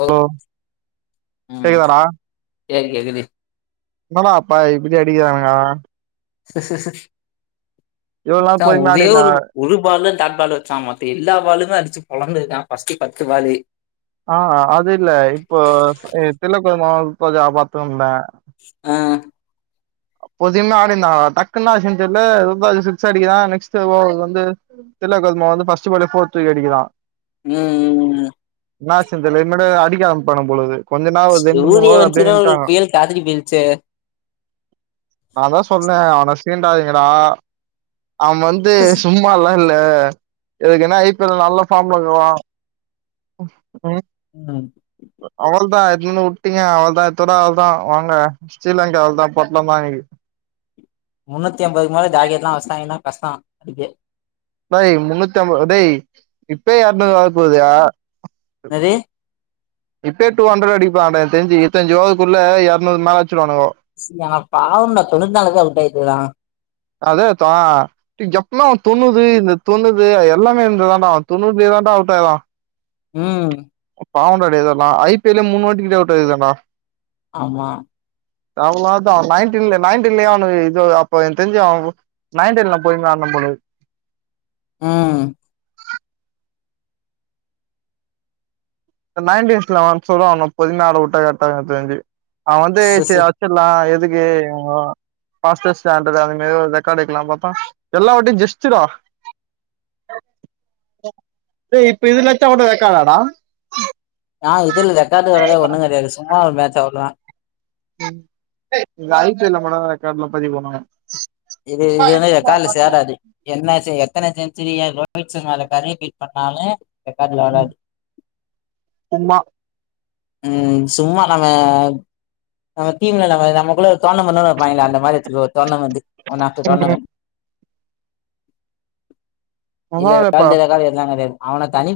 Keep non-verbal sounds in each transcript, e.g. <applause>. Hello கேக்குதாடா கே கேக்குது என்னடா அப்பா இப்படி அடிக்கிறானுங்கா சரி சரி சரி இவ்வளவு நாள் <unintelligible> பொறுமையா ஒரே ஆடிருந்த ஒரு ஒரு பாலு ட் பாலு வச்சா மத்த எல்லா பாலுமே அடிச்சு பொழந்ததுதான் பஸ்ட் பத்து பாலு ஆஹ் அது இல்ல இப்போ அ தெள்ளக்குழமா இப்போ ஜாபாத்தம்ப ஆஹ் பொதுமையா ஆடிருந்தானா டக்குன் என்னாச்சுனு தெர்ல <unintelligible> சிக்ஸ் அடிக்கறா நெக்ஸ்ட் வ வந்து தில்லா கொதுமை வந்து ஃபஸ்ட் பால்லயே ஃபோர் தூக்கி அடிக்கறா உஹம் உம் என்னா சந்தலு இனிமேதா அடிக்க ஆரம்பிப்பானுக போலக்குது சூரிய வச்சுன்னா ஒரு புயல் காத்திரி போயடுச்சு நாந்தா சொன்னே அவனை சீண்டாதீங்கடா அவ வந்து சும்மால்லாம் இல்ல எதுக்குனா ஐ பி எல் நல்ல ஃபார்ம்ல இருக்குறோ உம் அவ்வள தான் இதுலந்து விட்டீங்க அவளதா எடுத்துனு வந்து வுட்டீங்க அவளதா இத்தோட அவ்ளதா வாங்க ஸ்ரீலங்கா அவளதா பொட்டலந் தா இன்னிக்கு முன்னூத்தி அம்பதுக்கு மேல டார்கெட் லா வச்சிட்டாங்கன்னா கஷ்ட அதுக்கு நய் முன்னூத்தி அம்பது டேய் இப்பயே எரநூறு வர போகுதுயா என்னது இப்பயே டூ ஹண்ட்ரட் அடிக்க போறான் டா என்க்கு தெரிஞ்சு இருத்தஞ்சு ஓவர்குள்ள எரநூறுக்கு மேலாச்சி ச பாவம்னா தொண்ணூத் நாள்ல போய் அவுட் ஆயிருக்கறா அதேதா டே எப்பமே தொண்ணூது இந்த தொண்ணூது எல்லாமே இருந்ததான்டா தொண்ணூறு லயே தான்டா அவுட்டாயரா உம் பாவன்டா இதெல்லா ஐ பி எல் லயே மூணு வாட்டி கிட்ட அவுட் ஆயிருக்கான்டா ஆமா <unintelligible> நைன்டீன் நைன்டீன்லயே அவனு இது அப்ப என்கு தெரிஞ்சு அவ நைன்டின்லா போயர்லா அண்ண போண்ணுது ஆஹ் இந்த நைன்டீன்ஸ்ல வந்து சொல்வாங்க பொறுமையா ஆட வுட்டா கரட்டாருக்கு எனக்கு தெரிஞ்சு அவ வந்து ச ச சரி வச்சிடலா எதுக்கு <unintelligible> வெளாண்ட்டு இருக்கானுங்ளே ஒரு ரெக்கார்டு வெக்கலான் பாத்தா எல்லா வாட்டியு ஜஸ்ட் டா ஏய் இப்ப இதுல அடிச்சா கோட ரெக்கார்ட் ஆடா ஆஹ ஆஹ் இதுல ரெக்கார்டு கெடையாது ஒண்ணுங் கிடையாது சும்மா ஒரு மேட்ச் அவ்ளதா <unintelligible> ரெக்கார்ட்லா பதிவு பண்ணனு இது இது கால்ல சேராது என்ன எத்தனை செஞ்சுரிய ரோஹித் சிர்மால கதய பண்ணாலே ரெக்காட்ல வராது சும்மா உஹம் சும்மா நம்ம நம்ம தீம்ல நம்ம நம்மக்குள்ள டோர்னமெண்ட் எல்லா வெப்பாங்களே அந்த மாரி எத்துக்கோ tournament one of the tournament இதுல <unintelligible> எல்லா கெடையாது அவன தனி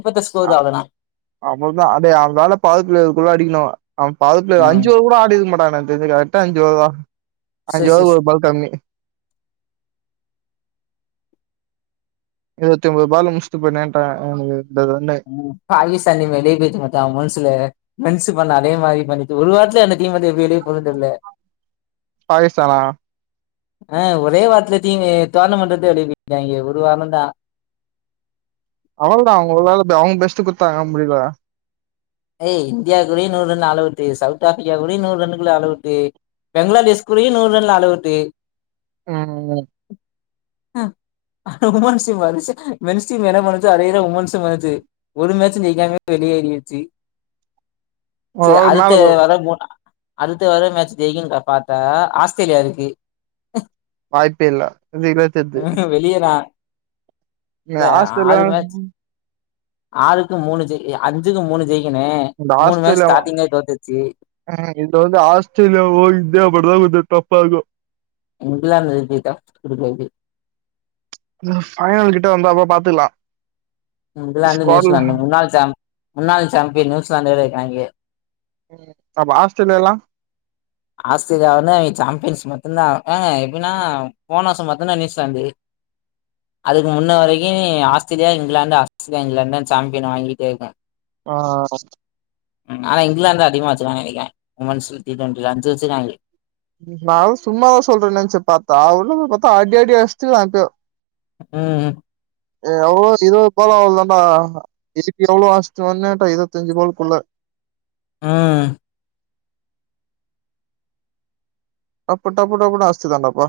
அ அவளதா அதே அதனால பாதுக்குலதுக்குள்ள அடிக்கணு பாலு பிளேயர் ம் அஞ்சு பேர் கூட ஆடிற்க மாட்டாங்க எனக்கு தெருஞ்சு கரக்டா அஞ்சு பேர்தா அஞ்சு சஸ் பால் சஸ் ஒரு பால் கம்மி இருவத்தி மூனு பால்ல முடுஸ்டு போய்டேன்றாங்க அவனுக உம் பாகிஸ்தானி வெளிய போய்ருச்சு மச்சா <unintelligible> பண்ண அதே மாரி பண்ணிட்டு ஒரு வாரத்ல அந்த டீம் வந்து எப்டி வெளிய போதுன்னு தெர்ல பாகிஸ்தானா ஆஹ் ஒரே வாரத்துலயே டீனு டோர்னமன்ட விட்டு வெளிய போய்ருகாய்ங்க ஒரு வாரம் தா அவ்ளோதான் அவுங்களால அவுங்க பெஸ்ட் குடுத்தாங்க முடில ஏய் இந்தியாக்கூடயே நூறு run all out South Africa கூடயும் நூறு ரன்னுகுள்ள ஆல் அவுட்டு பெங்களாதேஷ் கூடயும் நூறு ரன்ல ஆல் அவுட்டு உம் உம் ம் உமன்ஸு மாறுச்சு மென்ஸ் டீம் என்ன பண்ணுச்சோ அதே தான் உமன்ஸும் பண்ணுச்சு ஒரு மேட்சும் ஜெய்காமயே வெளியேறிற்சு ஒரு சரி ஓவர் மேல அதுத்து போ வர மூ அடுத்து வர மேட்ச் ஜெய்க்குனு பாத்தா ஆஸ்திரேலியா இருக்கு வாய்ப்பே இல்ல <unintelligible> வெளியேறா ஏ இல்ல ஆஸ்திரேலியா ஆறு மேட்ச் ஆறுக்கு மூணு ஜெய் அஞ்சுக்கு மூணு ஜெய் இந்த ஆஸ்திரேலியாவு இந்த வந்து ஆஸ்திரேலியாவு இந்தியாவு மட்டும்தான் <unintelligible> போகு இங்கிலாந்து வெளில போய்டா எனக்கு ஓகே பைனல் கிட்ட வந்தா அப்ப பாத்துக்கலாம் இங்குலாந்து நியூசிலாந்து முன்னாள் சாம் முன்னாள் சாம்பியன் நியூசிலாந்து வேற இருக்காய்ங்க அப்ப ஆஸ்திரேலியாலாம் ஆஸ்திரேலியா வந்து அவிங்க சாம்பியன்ஸ் மட்டும்தான் ஆகு ஆஹா எப்டின்னா போன வர்சம் மட்டும்தான் நியூசிலாந்து அதுக்கு முன்ன வரைக்கும் Australia England Australia England champion வாங்கிட்டே இருக்கும் ஆ ஆனா இங்கிலாந்து தான் அதிகமா வச்சுறுக்காங்கனு நெனைக்கிறே உமன்ஸ் டொன்டி டொன்டி இதுல அஞ்சு வச்சுறுக்காய்க நானும் சும்மாதான் சொல்றேன் நெனைச்சு பாத்தா அவளுக பாத்தா அடி அடின்னு அடுஷ்டு <unintelligible> உம் உம் எவ்ளோ இருவது பாலோ அவ்ளோதான்டா <unintelligible> இருவத்தஞ்சு பாலுக்குள்ள உம் டப்பு டப்பு டப்புனு அடுஸ்டுதாண்டாப்பா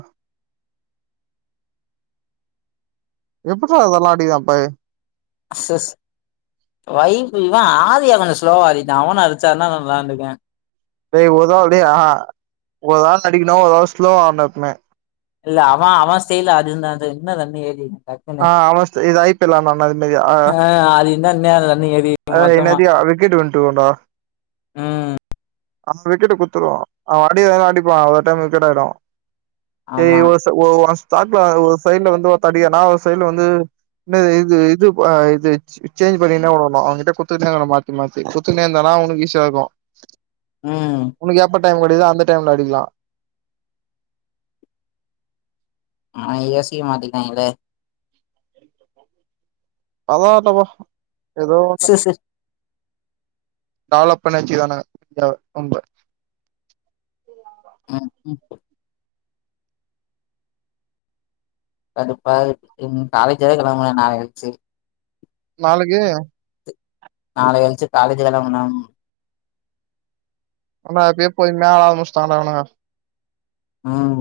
எப்புற்றா இதல்லாம் அடிக்கிறா எப்பா ஏ <unintelligible> இவன் ஆதியா கொஞ்சோ ஸ்லோவா ஆடிட்டான் அவனு அடுச்சான்னா நல்லா இருந்துர்க்கு டேய் ஒராள் டேய் ஆஹா ஒரு ஆள் அடிக்கணும் ஒரு ஆள் ஸ்லோவா ஆடனும் எப்போமே இல்ல அவன் அவன் செய்யல அது என்னாது என்னாது <unintelligible> ஆஹ் ஆமஸ்தே இது ஐ பி எல் ஆடுனான்ல அது மாரியா ஆ ஆஹ் <unintelligible> அ மொத்தமா இன்னாத்திகு விக்கெட்டு வின்ருக்குண்டா ம் அம் விக்கெட்டு குத்துருவா அவ அடி அ அடிப்பா ஒரு டைம் விக்கெட் ஆயிடு ஆமா <unintelligible> பாக்லா ஒரு சைட்ல வந்து ஒருத்த அடிக்கானா ஒரு சைட்ல வந்து ந இது இது ப இது ச் சேஞ்ச் பண்ணி என்னா பண் ம அவங்கிட்ட குத்துகுனே இகுனு மாத்தி மாத்தி குத்துகுனே இந்தானா அவுனுக்கு ஈசியாருக்கு உம் டைம் கெடகிதோ அந்த டைம்ல அடிக்லா ஆ ஏ சி ய மாத்திடாய்ங்களே அதாண்டவா எதோ ஒன்னு டெவலப் பண்ணி வெச்சிகிறானுங்க யாவ ரொம்ப ம் கடுப்பா இருக்குதுன் காலேஜ் வேற வெக்கிறாங்களா நாள கழிச்சு நாளக்கி நாளை கழிச்சு காலேஜ் தாண்டா போணும் ஆனா எப்பியே போய்ருந்தா ஆல்மோஸ்ட் ஆனவனுங்க ம்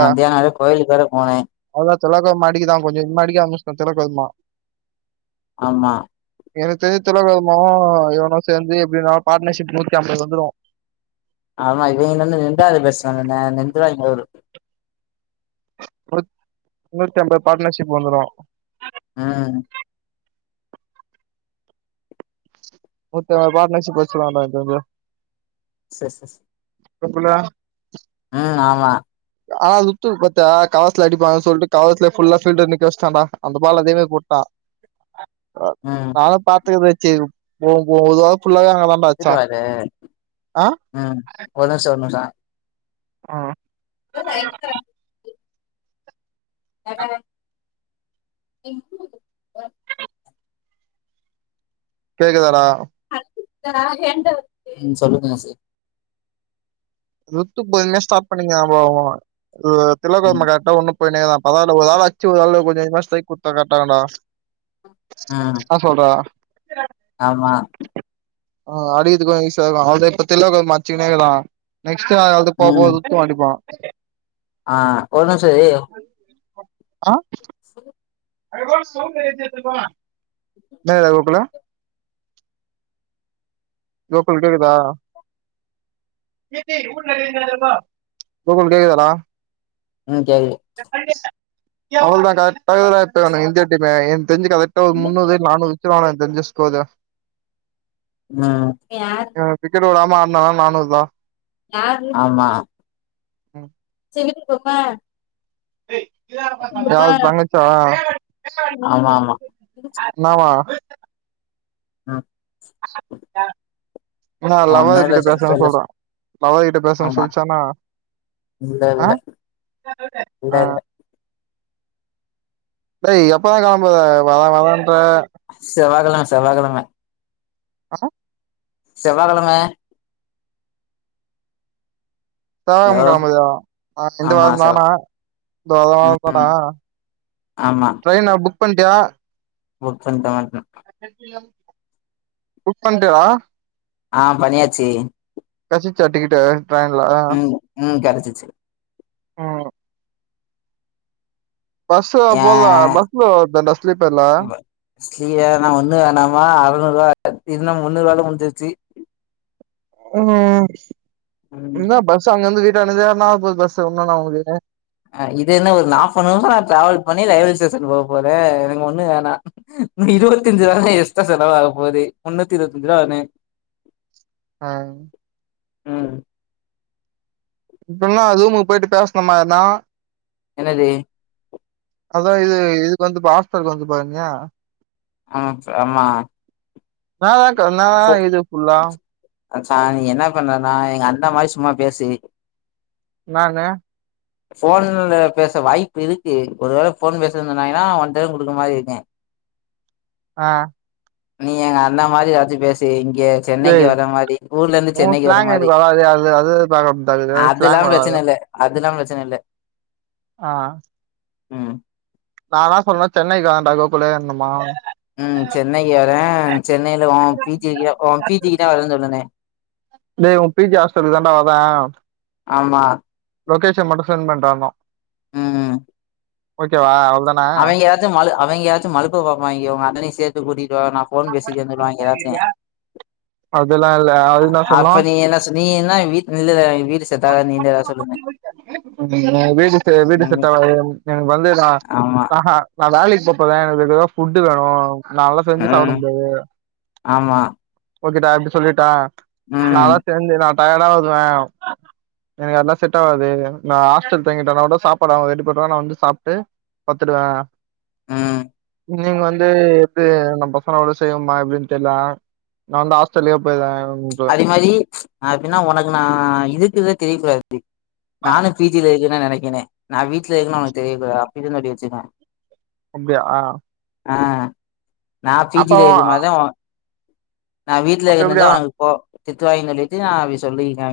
மத்தியான வேற கோயிலு வேற போனே அதா திலக் வர்மா அடிக்குதா கொஞ் கொஞ்சமா அடிக்கா திலக் வர்மா ஆமா எனக்கு தெரிஞ் திலக்வர்மாவு இவனு சேந்து எப்டியு ந பாட்னர்ஷிப் நூத்தி அம்பது வந்துரு ஆமா இவிங்க நின்னு நிண்டா அது <unintelligible> த நின்றுவாய்க நூறு முன்னூத்தி அம்பது பாட்னர்ஷிப் வந்துரு ம் நூத்த <unintelligible> பாட்னர்ஷிப் வெச்சிருவாண்டா இந்த இது செர் செஸ் தப்புல்ல ம் ஆமா ஆ லுத்துக்கு பத்து அ களத்ல அடிப்பாங்கன் சொல்ட்டு களத்ல ஃபுல்லா ஃபீல்டர் நிக்க வெச்ட்டாண்டா அந்த பால் அதே மேரி போட்டா அ ம் நானு பாத்துக்கது சேரி போம் <unintelligible> <unintelligible> ம் ஒரு நிம்ஷோ ஒரு நிம்ஷோ ம் <inaudible> கேக்குதாடா ம் சொல்லுங்க வாசு <unintelligible> ஸ்டாட் பண்ணி <unintelligible> து ம் திலக்வர்மா‌ கரெக்டா ஒன்னு போய்னேதா அதாண்டா ஒரு ஆள் அச்சு ஒரு ஆள் கொஞ்ச கொஞ்சமா ஸ்ட்ரைக் குத்தா கரெக்டா இருக்குண்டா ம் ஆ சொல்றா ஆமா ஆஹ் அடிதுக்குஞ்ச அவ இப்ப தில மச்சுனேக்கலாம் நெக்ஸ்ட் அது போதும்ண் அடிப்பான் ஆஹ் ஒரு நிமிஷம் ஏய் ஆஹ்ம் செரி என்னருக்கு அதுக்குள்ள கோகுல் கேக்குதா கோகுல் கேக்குதடா ம் கேக்குது அவளதான் கரெக்டாகப்பும் இந்திய டீம் தெஞ்சு கெட்ட மு முன்நூறு நானும் வெச்சருவே தெஞ்சு போதா ஆஹ்ம் நான் நான்நூறு தான் ஆமா போத்மா யாரு தங்கச்சா ஆமா ஆமா என்னவான் ஆஹ்ம் ஆ லவ்வரு ஒன்னு இல்ல கிட்ட சொ பேசன்னு சொல்லு சொல்றன் லவரு கிட்ட பேசன்னு ஆமா சொல்லிச்சன்னா இல்ல ஆஹ இல்ல இல்ல ஆஹ்ம் இல்ல ய் எப்பதான் கிளம்போத வர வரான்னு அ கலாம் செவ்வாய்கெழம ஹலோ செவ்வாய்கெழம ஹலோ செவ்வாய்கிழம்பரிய இந்த ஆமா வாரம் செவ் தானா இந்த வாரம் வாரம் ம் தானா ட்ரெயின் நா புக் பண்ணிட்டியா போச்சன் த <unintelligible> புக் பண்டியாடா ஆஹ் பன்னியாச்சு கேட்டாசிச்சா டிக்கெட்டு ட்ரைன்ல அ வெச்சு உம் பஸ் ஏ போத பஸிளோதான்டா ஸ்லீப்பர்ல ஸ்கிலயரா ஒண்ணு வேணாமா அறநூறு ரூபா இதுன்னா முன்னூறுவால முடுஞ்சிச்சு உம் என்ன பஸ் அங்கருந்தது <unintelligible> ஆஹ் இது என்ன ஒரு நாப்பனவரா டிராவல் பண்ணி ரயில்வே ஸ்டேஷன் போ போறே எனக்கு ஒன்னு வேணா இன்னு இருவத்தஞ்சு <unintelligible> யூஸ் எச்சா செலவாக போது முன்னூத்தி இருவத்தஞ்சு ரூவா வருனு ஆஹ் உம் இப்பனா ரூமுக்கு போயிட்டு பேசன மாரி தா என்னது அதா இது இதுக்கு வந்து பா ஹாஸ்டல்க்கு வந்து பாருங்கியா ஆஹ் ஆமா நா தா <unintelligible> ஃபோ இது ஃபுல்லா மச்சா நீ என்ன பண்றனா எங்க அந்த வாய்ஸ் சும்மா பேசு நானு ஃபோன்ல பேச வாய்ப்பு இருக்கு ஒரு வேல ஃபோன் பேசிட்ருந்தாய்ங்கன்னா உன்டே குடுக்கற மாரி இருங்கு ஆஹ் நீ எங்க அண்ணா மாரி எல்லார்திட்டயு பேசு இ இங்க சென்னைக்கு டேய் வர மாரி ஊர்ல இருந்து உ சென்னைக்கு வர ஸ்லாங் மாரி எனக்கு வராது அது அது பாக்கதா அதுல்லா ஸ்லாங் வராது பிரச்சனை இல்ல அதல்லா பிரச்சன இல்ல ஆஹ் உம் நா என்ன சொல்றன் சென்னை <unintelligible> உம் சென்னைக்கு வரே சென்னையில உ பீச் ஏரியா உ பிச்சிக்கு தா <unintelligible> <unintelligible> டேய் உ பி ஜி ஹாஸ்டலுக்கு தாண்டா வரே ஆமா லொக்கேஷன் மட்டு சென் பண்றா ஆ உம் ஓகே வா அவங்க எதாச்சி மழு அவிங்க ஏதாச்சு மழுப்ப பாப்பாய்ங்க உ அண்ணனையு சேத்து கூட்டி வா நா ஃபோன் பேசிக்கன் சொல்லுவாய்ங்க ஏதாச்சே அதெல்லா இல்ல அது இன்ன சொல்லு என்ன சொ நீ என்ன வீட் இல்ல வீடு செட் ஆகாது நீங்க ஏதாவது சொல்லுங்க அ வீடு செ வீடு ம் செட்டாவாது எனக்கு வந்து நா ஆமா ஆஹா நா வேலைக்கு போ போறே எனக்கு இப்ப ஏதாது ஃபுட் வேணு கால்ல செஞ்சு சாப்பிட ம் முடியாது ஆமா ஓகேடா இப்டி சொல்லிட்டா ம் நாலா சேர்ந்தே தா டயர்ட ஆகுவ எனக் அதல்லா செ் ஆவாது நா ஹாஸ்டல் தங்கிட்டோ மட்டு கசாப்பாடு அவங்க ரெடி பன்னாவாங்க நா வந்து சாப்பிட்டு பத்துடுவே ஆஹ நீங்க வந்து எது நம் பசனோட செய்வோம்மா எப்படின்னு தெரியலா நா வந் ஹாஸ்டல் போயிவா அதே மாதி அப்படின்னா உனக் நா இதுக்கு தெரியகுடாது நானு பிஜிலா இருக் நா நினைக்கிறே நா வீட்டுல இரு அவனக்கு தெரியாகூடாது அப்படி இரு சொய்சிவா அப்படியா ஆஹ ஆஹ நா பிஜி இதுமதா நா வீட்டுல அப்ப இருந்த எப்டியா வாழ தித்துவாய் சொல்லிட்டு அவி சொல்லிருங்கா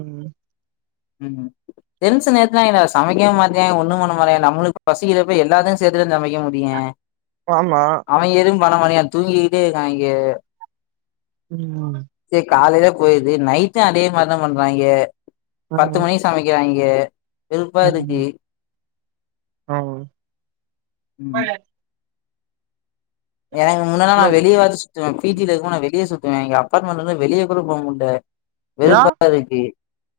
உம் உம் டென்சன் நேத்துலா என சமைக்கவே மாட்டா ஒண்ணு பண்ணமாட்டா நம்மளுக்கு பசிக்கிறப்ப எல்லாத்தையு சேர்த்துதா சமைக்க முடியு ஆமா அவ எதுபான்னாமாட்டிங்க தூங்கிட்டே இருக்காங்க உஹம் காலயில போயிருது நைட்டுஅதே மர்தா பண்றாங்க பத்து ம் மணிக் சமக்கிறங் ஏ. வேருப்பாரூக்கு ம் ம் உம். எனக்கு முன்னல்லா நா வெளிய வாது சுத்துவ பீஜ்ல இருக்கும் போது நா வெளியே சுத் எங்க அப்பார்ட்மெண்ட் இருந்து வெளியே கூட போ முடல ஏ விருப்பதா இருக்கு.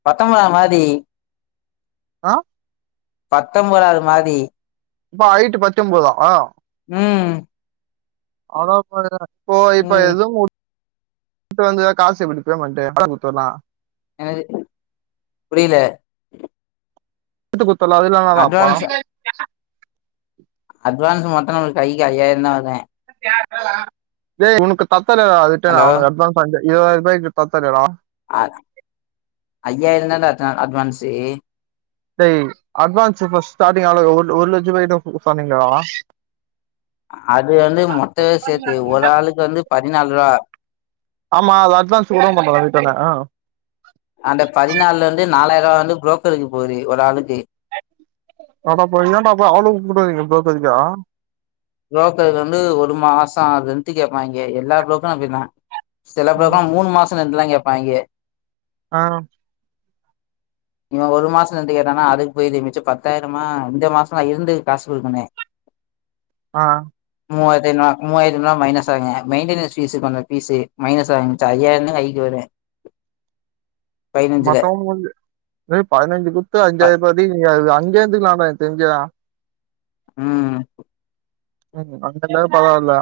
பத்தொன்பதவாது மாடி. ஆஹ. பத்தொன்பதவாது மாடி. அப்போ ஹைட் பாத்தம்போதா உம். அவ்ளோ போ <unintelligible> ஓ இப்ப ம் ஏது கு வ வந்து காசு எப்படி பேமெண்ட் அத கொத்துடலா எனது புரியல. <unintelligible> ல அததுலன தாப்பா அட்வான்ஸ் <unintelligible> அட்வான்ஸ் மட்டும் நம்மளுக்கு கைக்கு ஐாயிரம் தான் வருதான். <unintelligible> யா உனக்குத் தப் <unintelligible> அதுட்டே ஹலோ அவனுக்கு அட்வான்ஸ் ண்டே இருபதாயிரரூபாய்க்கு பத்தாதேதன் ஆ ஐயாயிரம் தாண்ட <unintelligible> அட்வான்ஸ். டேய் அட்வான்ஸ் ஃபர்ஸ்ட் ஸ்டார்டிங் அவு ஒரு லட்சம் ரூபாய்கிட்ட சொன்னீங்களேடா அது வந்து மொட்டவே சேர்த்து ஒரு ஆளுக்கு வந்து ப என்னல்லற ஆமா அத அட்வான்ஸ் கூட மாட்டா வீட்டாண்ட ஆ <unintelligible> நாலாயிரம் ரூபா வந்து புரோக்கருக்கு போது ஒரு ஆளுக்கு. ஆடா போ ஏண்டா அவ்ளவு கூடுக் புரோக்கர் கே புரோக்கர் வந்து ஒரு மாசம் அது இருந்து ரெண்ட் கேட்பா இங்க எல்லா புரோக்கர் அப்படி தான். சில ம் பேருக்காம் மூண மாசம் <unintelligible> கேட்பாங்க ஆ இவன் ஒரு மாசல இருந்து கேட்டானா அதுக்கு போயிரும் மிச்சு பத்தாயிரமா இந்த மாசம் நா இருந்து காசு கொடுக்கனே ஆ மூவாயிரத்து ஐந்நூறு மூவாயிரம் ரூபாய் மைனஸ் ஆங்க மெயின்டனன்ஸ் பீஸ கொஞ்சம் பீஸ்சு மைனஸ் ஆயிடுச்சு ஐயாயிரதான் கைக்கு வரும். மத்தவஞ்சு வெறு பதின ஞ்சாய குடுத்து ப அஞ்சாயிர பதி அங்கே இருந்துக்கலமே. தெஞ்ச ம் ம் அங்க எல்ல பரவாயல.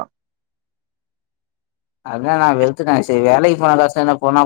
அதா நான் வெழுத்துட்டேன் சரி வேலைக்கு போனதாசம் என்ன போனா